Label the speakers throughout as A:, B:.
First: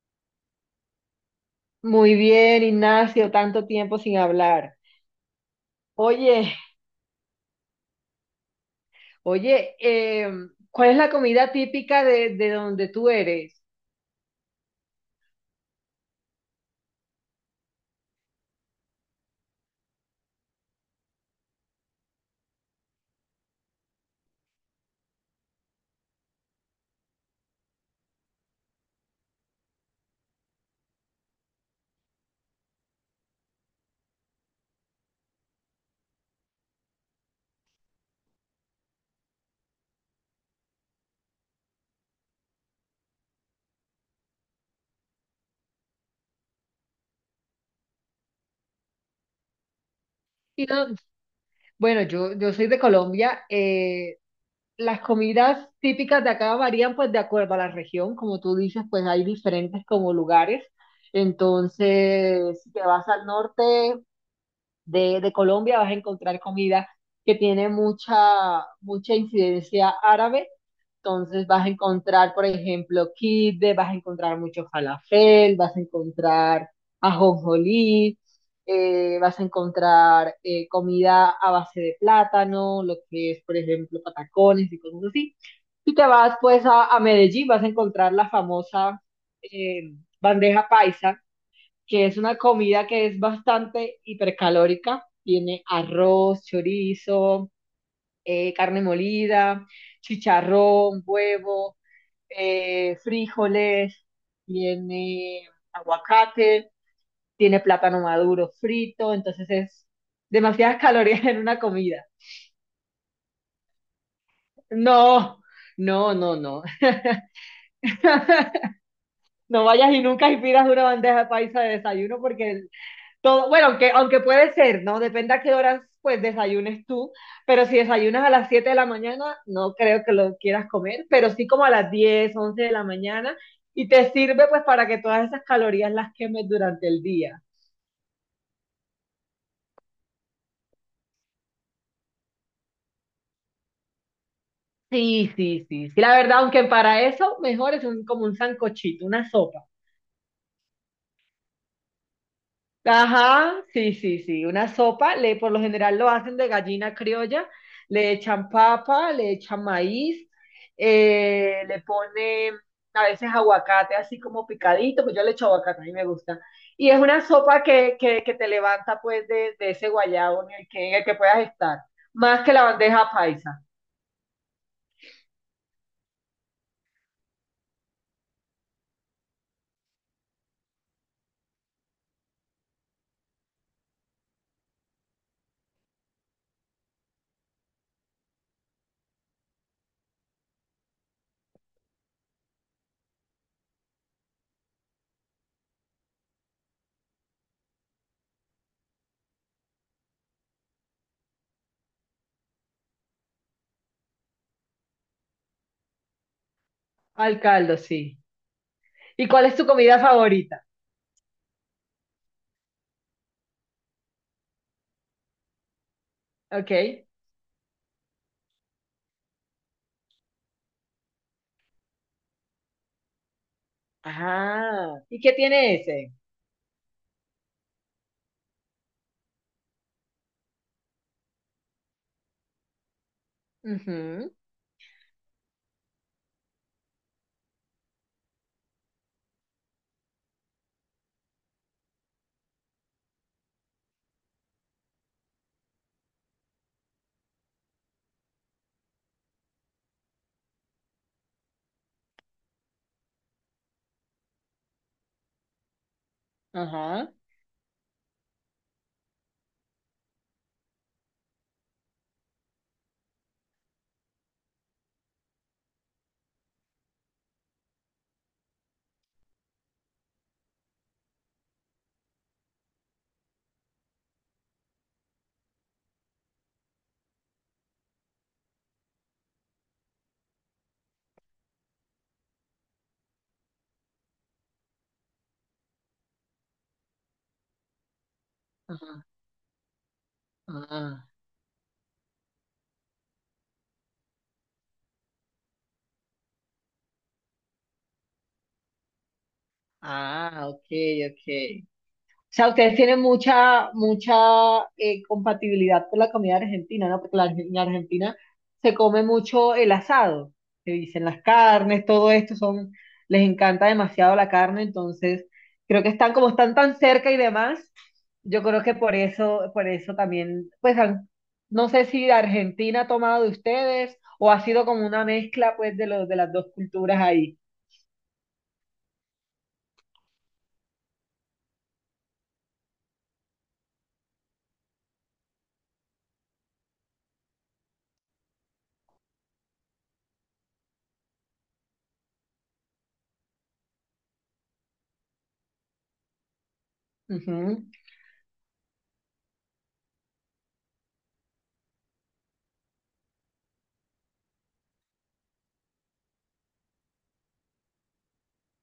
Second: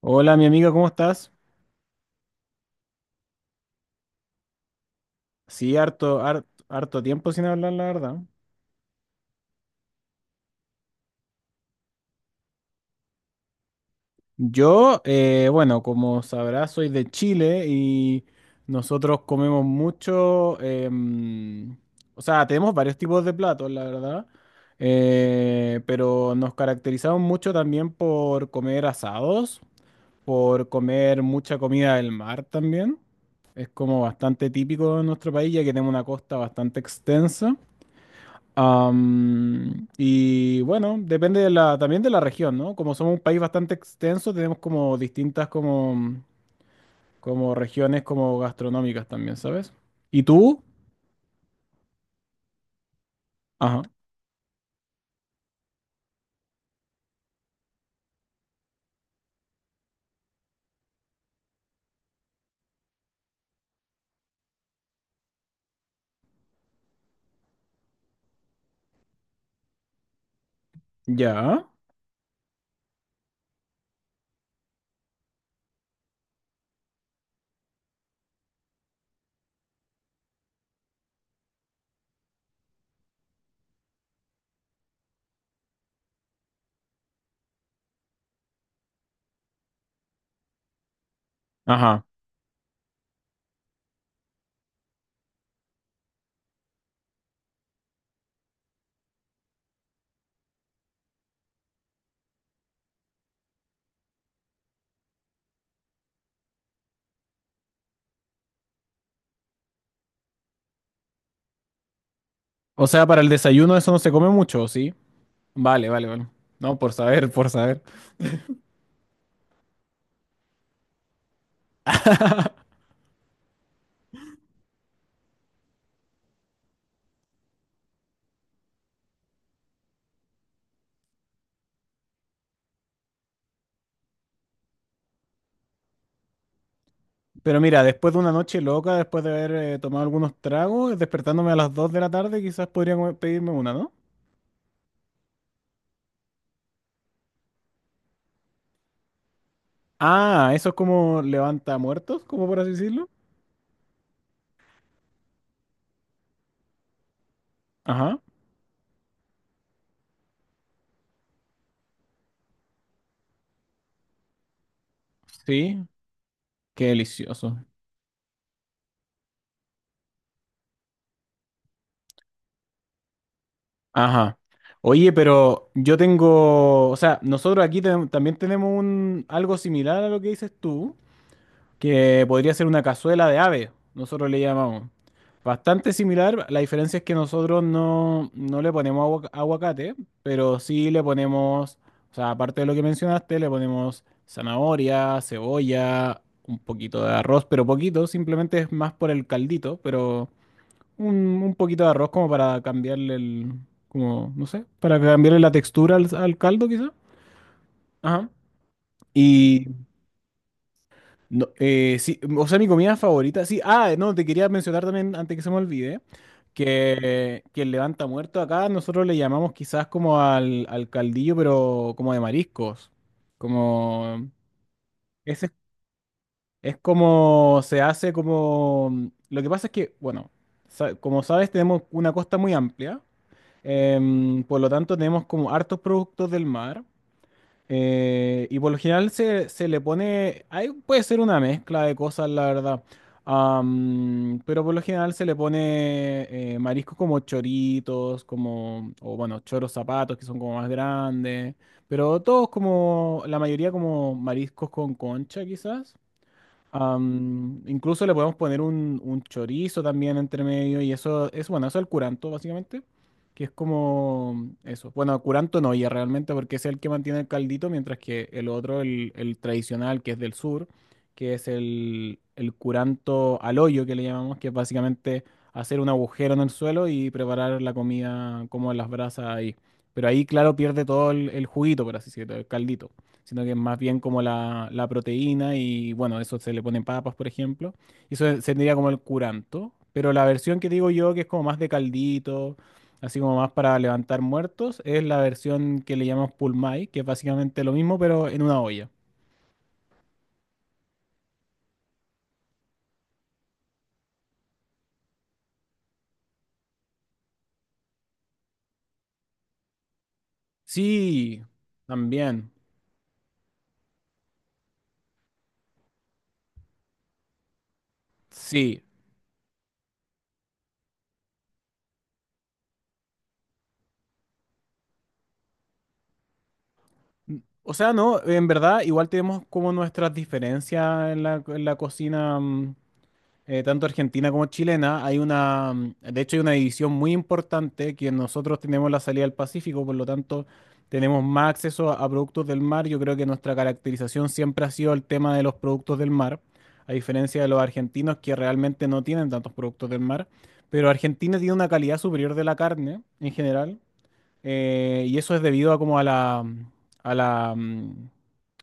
A: Hola, mi amiga, ¿cómo estás?
B: Muy bien, Ignacio, tanto tiempo sin hablar.
A: Sí, harto,
B: Oye,
A: tiempo sin hablar, la verdad.
B: oye, ¿cuál es la comida típica de donde tú eres?
A: Yo, bueno, como sabrás, soy de Chile y nosotros comemos mucho, o sea, tenemos varios tipos de platos, la verdad, pero nos caracterizamos mucho también por comer asados, por comer mucha comida del mar también. Es como bastante típico de nuestro país, ya que tenemos una costa bastante extensa. Y bueno, depende también de la región, ¿no? Como somos un país bastante extenso, tenemos como distintas como regiones como gastronómicas también, ¿sabes? ¿Y tú?
B: Y no- bueno, yo soy de Colombia.
A: Ajá.
B: Las comidas típicas de acá varían pues de acuerdo a la región. Como tú dices, pues hay diferentes como lugares. Entonces, si te vas al norte de Colombia, vas a encontrar comida que tiene mucha, mucha incidencia árabe. Entonces
A: Ya.
B: vas a encontrar, por ejemplo, kibbe, vas a encontrar mucho falafel, vas a encontrar ajonjolí, vas a encontrar comida a base de plátano, lo que es, por ejemplo, patacones y cosas así. Si te vas pues a Medellín, vas a encontrar la famosa eh, bandeja paisa,
A: Ajá.
B: que es una comida que es bastante hipercalórica. Tiene arroz, chorizo, carne molida, chicharrón, huevo, frijoles, tiene aguacate, tiene plátano maduro frito, entonces es demasiadas calorías en una comida.
A: O sea, para el desayuno eso no se come mucho, ¿o sí?
B: No,
A: Vale, vale,
B: no,
A: vale.
B: no, no.
A: No, por saber, por saber.
B: No vayas y nunca y pidas una bandeja paisa de desayuno. Todo, bueno, aunque puede ser, ¿no? Depende a qué horas pues desayunes tú, pero si desayunas a las 7 de la mañana, no creo que lo quieras comer, pero sí como a las 10 11 de la mañana, y te sirve pues para que todas esas calorías las quemes durante el día.
A: Pero mira, después de una noche loca, después de haber tomado algunos tragos, despertándome a las 2 de la tarde, quizás podría pedirme una, ¿no?
B: Sí, sí, sí, sí. La verdad, aunque para eso mejor es un, como un sancochito, una sopa.
A: Ah, eso es como levanta muertos, como por así decirlo.
B: Ajá, sí, sí, sí, una sopa. Le, por lo general lo hacen de gallina criolla. Le
A: Ajá.
B: echan papa, le echan maíz, le ponen a veces aguacate así como picadito, pues yo le echo
A: Sí,
B: aguacate, a mí me gusta.
A: qué
B: Y es una
A: delicioso.
B: sopa que te levanta pues de ese guayabo en el que puedas estar. Más que la bandeja paisa.
A: Ajá. Oye, pero yo tengo, o sea, nosotros aquí también tenemos un algo similar a lo que dices tú, que podría ser una cazuela de ave, nosotros le llamamos. Bastante similar, la diferencia es que nosotros no le ponemos aguacate, pero sí le ponemos, o sea, aparte de lo que mencionaste, le ponemos zanahoria, cebolla, un poquito de arroz, pero poquito, simplemente es más por el caldito, pero un, un poquito de arroz como para cambiarle el, como, no sé, para cambiarle la textura al caldo quizá.
B: Al caldo, sí.
A: Ajá.
B: ¿Y cuál es tu
A: Y,
B: comida favorita?
A: no, sí, o sea, mi comida favorita, sí, ah, no, te quería mencionar también, antes que se me olvide,
B: Ok.
A: que el levanta muerto acá nosotros le llamamos quizás como al caldillo, pero como de mariscos, como,
B: Ajá. ¿Y qué
A: ese es
B: tiene ese?
A: es como, se hace como, lo que pasa es que, bueno, como sabes, tenemos una costa muy amplia.
B: Ujú,
A: Por lo tanto, tenemos como hartos productos del mar. Y por lo general se le pone, ahí puede ser una mezcla de cosas, la verdad. Pero por lo general se le pone mariscos como choritos, como, o bueno, choros zapatos que son como más grandes. Pero todos como, la mayoría como mariscos con concha quizás.
B: ajá.
A: Incluso le podemos poner un chorizo también entre medio y eso es bueno, eso es el curanto básicamente, que es como eso. Bueno, curanto no ya realmente porque es el que mantiene el caldito, mientras que el otro, el tradicional que es del sur, que es el curanto al hoyo que le llamamos, que es básicamente hacer un agujero en el suelo y preparar la comida como en las brasas ahí. Pero ahí, claro, pierde todo el juguito, por así decirlo, el caldito sino que es más bien como la proteína y bueno, eso se le ponen papas, por ejemplo. Y eso sería como el
B: Ajá.
A: curanto, pero la versión que digo
B: Ajá.
A: yo, que es como más de caldito, así como más para levantar muertos, es la versión que le llamamos pulmay, que es básicamente lo mismo, pero en una olla.
B: Ah, ok, ok. O sea, ustedes tienen mucha, mucha compatibilidad con la comida argentina, ¿no? Porque la, en Argentina se come mucho el asado, se dicen las
A: Sí,
B: carnes, todo esto
A: también,
B: son, les encanta demasiado la carne, entonces creo que están como están tan cerca y demás, yo creo que
A: sí.
B: por eso también. No sé si Argentina ha tomado de ustedes o ha sido como una mezcla pues de los de las dos culturas ahí.
A: O sea, no, en verdad, igual tenemos como nuestras diferencias en la cocina. Tanto argentina como chilena, hay de hecho hay una división muy importante que nosotros tenemos la salida al Pacífico, por lo tanto tenemos más acceso a productos del mar. Yo creo que nuestra caracterización siempre ha sido el tema de los productos del mar, a diferencia de los
B: Ujú.
A: argentinos que realmente no tienen tantos productos del mar, pero Argentina tiene una calidad superior de la carne en general. Y eso es debido a como a la, a la, mm,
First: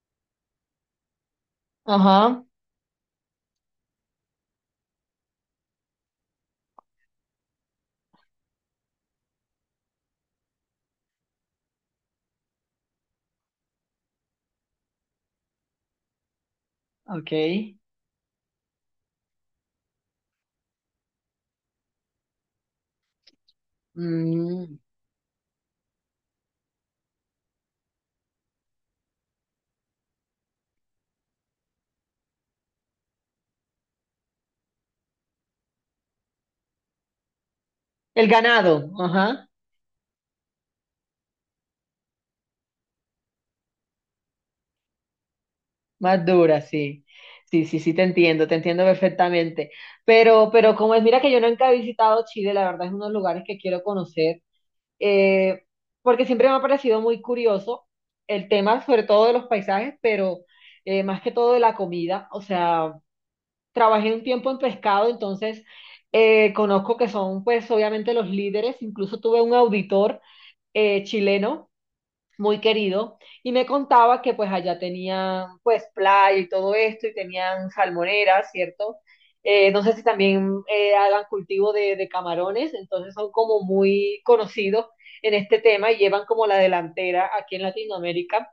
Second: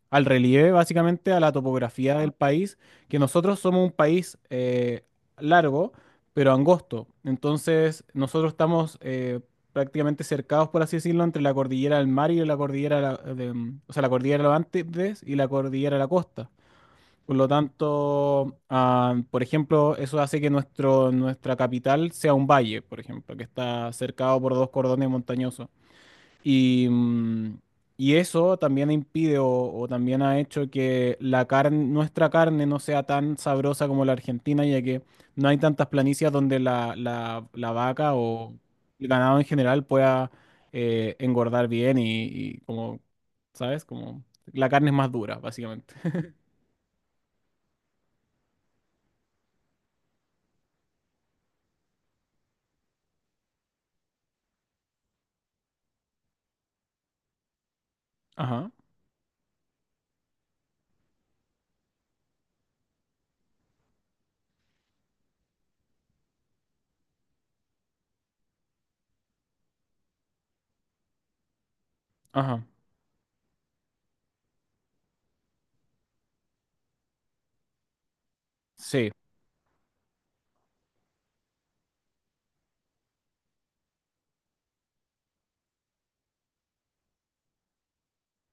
A: al relieve, básicamente, a la topografía del
B: Ajá,
A: país, que nosotros somos un país largo, pero angosto. Entonces, nosotros estamos prácticamente cercados, por así decirlo, entre la cordillera del mar y la cordillera, de la- de, mm, o sea, la cordillera de los Andes y la cordillera de la costa.
B: ok.
A: Por lo tanto, ah, por ejemplo, eso hace que nuestro, nuestra capital sea un valle, por ejemplo, que está cercado por dos
B: Mm.
A: cordones montañosos. Y, mm, y eso también impide o también ha hecho que la carne, nuestra carne no sea tan sabrosa como la argentina, ya que no hay tantas planicias donde la vaca
B: El
A: o
B: ganado,
A: el ganado en
B: ajá,
A: general pueda engordar bien y como, ¿sabes? Como la carne es más dura, básicamente.
B: más dura, sí. Sí, sí, sí, te entiendo perfectamente. Pero como es, mira que yo nunca he visitado Chile, la verdad es uno de los lugares que quiero conocer, eh, porque siempre me ha parecido muy curioso el
A: Ajá,
B: tema, sobre todo de los paisajes, pero más que todo de la comida. O sea, trabajé un tiempo en pescado, entonces conozco que son, pues, obviamente los líderes. Incluso tuve un auditor chileno muy
A: ajá,
B: querido, y me contaba que pues allá tenían pues playa y todo esto, y tenían salmoneras, ¿cierto?
A: sí,
B: No sé si también hagan cultivo de camarones, entonces son como muy conocidos en este tema y llevan como la delantera aquí en Latinoamérica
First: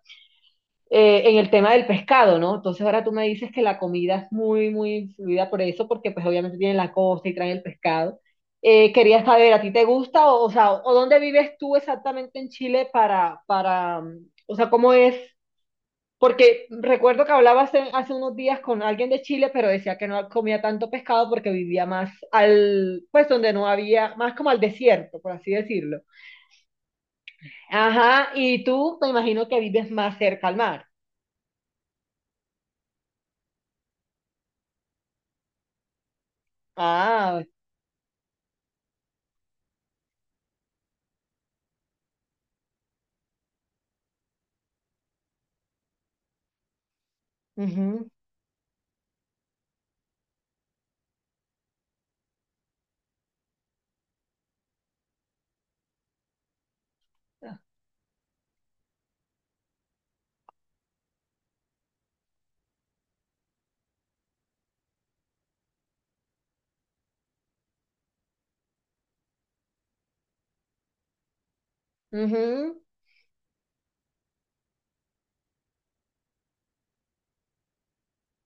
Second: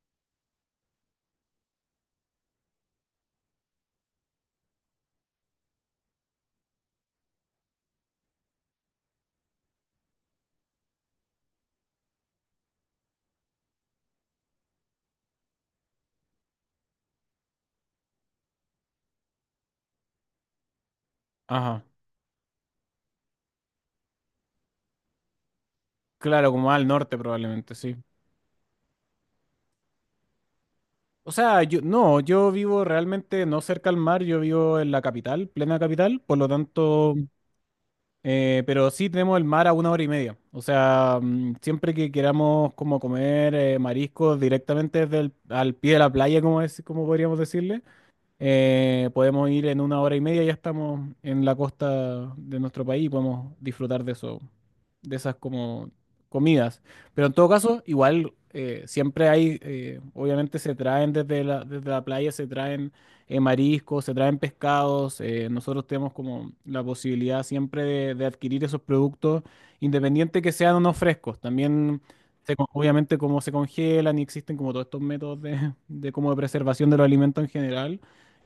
B: en el tema del pescado, ¿no? Entonces ahora tú me dices que la comida es muy, muy influida por eso, porque pues obviamente tienen la costa y traen el pescado. Quería saber, ¿a ti te gusta? O sea, ¿o dónde vives tú exactamente en Chile para, o sea, cómo es? Porque recuerdo que hablaba hace unos días con alguien de Chile, pero decía que no comía tanto pescado porque
A: ajá.
B: vivía más al, pues donde no había, más como al desierto, por así decirlo.
A: Claro, como al norte probablemente, sí.
B: Ajá, y tú me imagino que vives más cerca al mar.
A: O sea, no, yo vivo realmente no cerca al mar, yo vivo en la capital, plena capital, por lo tanto,
B: Ah,
A: pero sí tenemos el mar a una hora y media. O sea, mm, siempre que queramos como comer mariscos directamente desde al pie de la playa, como es, como podríamos decirle,
B: ujú.
A: podemos ir en una hora y media, ya estamos en la costa de nuestro país y podemos disfrutar de eso, de esas como comidas. Pero en todo caso, igual siempre hay, obviamente se traen desde la playa, se traen mariscos, se traen pescados. Nosotros tenemos como la posibilidad siempre de adquirir esos productos, independiente que sean o no frescos. También,
B: Ujú,
A: obviamente, como se congelan y existen como todos estos métodos de como de preservación de los alimentos en general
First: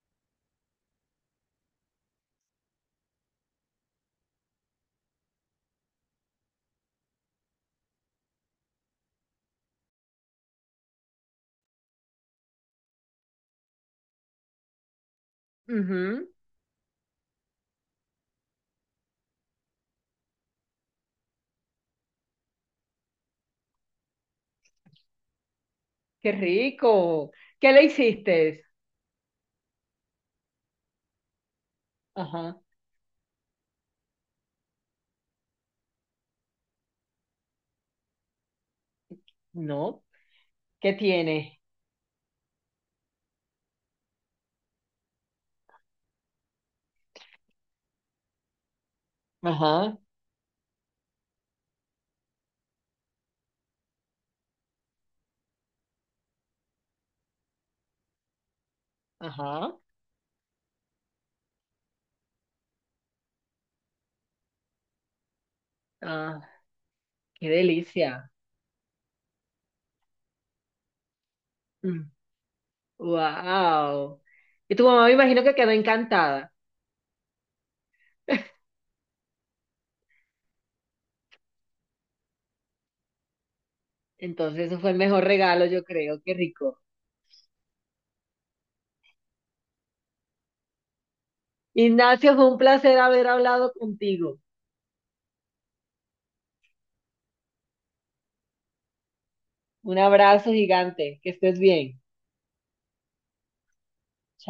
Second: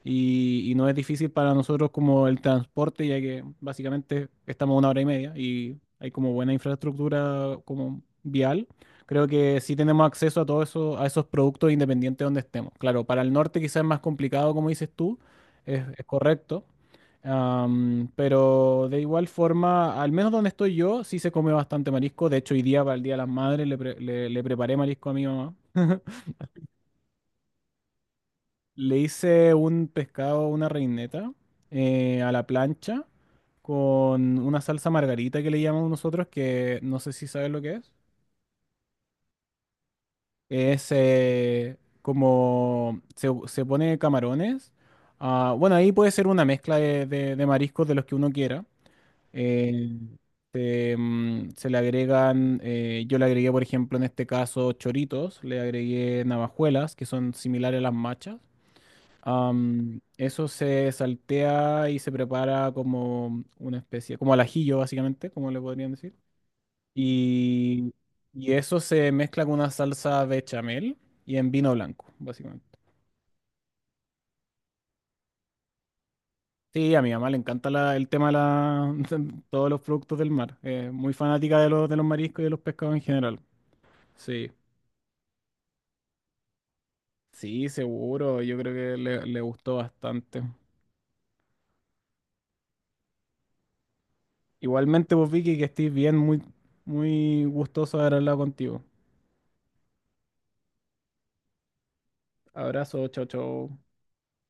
A: y no es difícil para nosotros como el transporte, ya que básicamente estamos a una hora y media y hay como buena infraestructura como vial. Creo que sí tenemos acceso a todo eso, a esos productos independientes donde estemos. Claro, para el norte quizás es más complicado, como dices tú, es
B: ujú.
A: correcto. Pero de igual forma, al menos donde estoy yo, sí se come bastante marisco. De hecho, hoy día para el Día de las Madres le preparé marisco a mi mamá.
B: Qué rico. ¿Qué le hiciste?
A: Le hice un pescado, una reineta a la
B: Ajá.
A: plancha con una salsa margarita que le llamamos nosotros, que no sé si sabes lo que es.
B: No.
A: Es
B: ¿Qué tiene?
A: como se pone camarones. Ah, bueno, ahí puede ser una mezcla de mariscos de los que uno quiera. Eh,
B: Ajá.
A: se le agregan, yo le agregué, por ejemplo, en este caso, choritos, le agregué navajuelas, que son similares a las machas.
B: Ajá.
A: Eso se saltea y se prepara como una especie, como al ajillo básicamente, como le podrían decir.
B: Ah, qué
A: Y,
B: delicia.
A: y eso se mezcla con una salsa bechamel y en vino blanco, básicamente.
B: Wow. Y tu mamá me imagino que quedó encantada.
A: Sí, a mi mamá le encanta la- el tema de la- todos los productos del mar. Es muy fanática de los mariscos y de los pescados en general. Sí,
B: Entonces, eso fue el mejor regalo, yo creo. Qué rico.
A: sí, seguro. Yo creo que le gustó bastante.
B: Ignacio, fue un placer haber hablado contigo.
A: Igualmente, vos, Vicky, que estés bien, muy, muy gustoso de haber hablado contigo.
B: Un abrazo gigante. Que estés bien.
A: Abrazo, chao, chao.
B: Chao.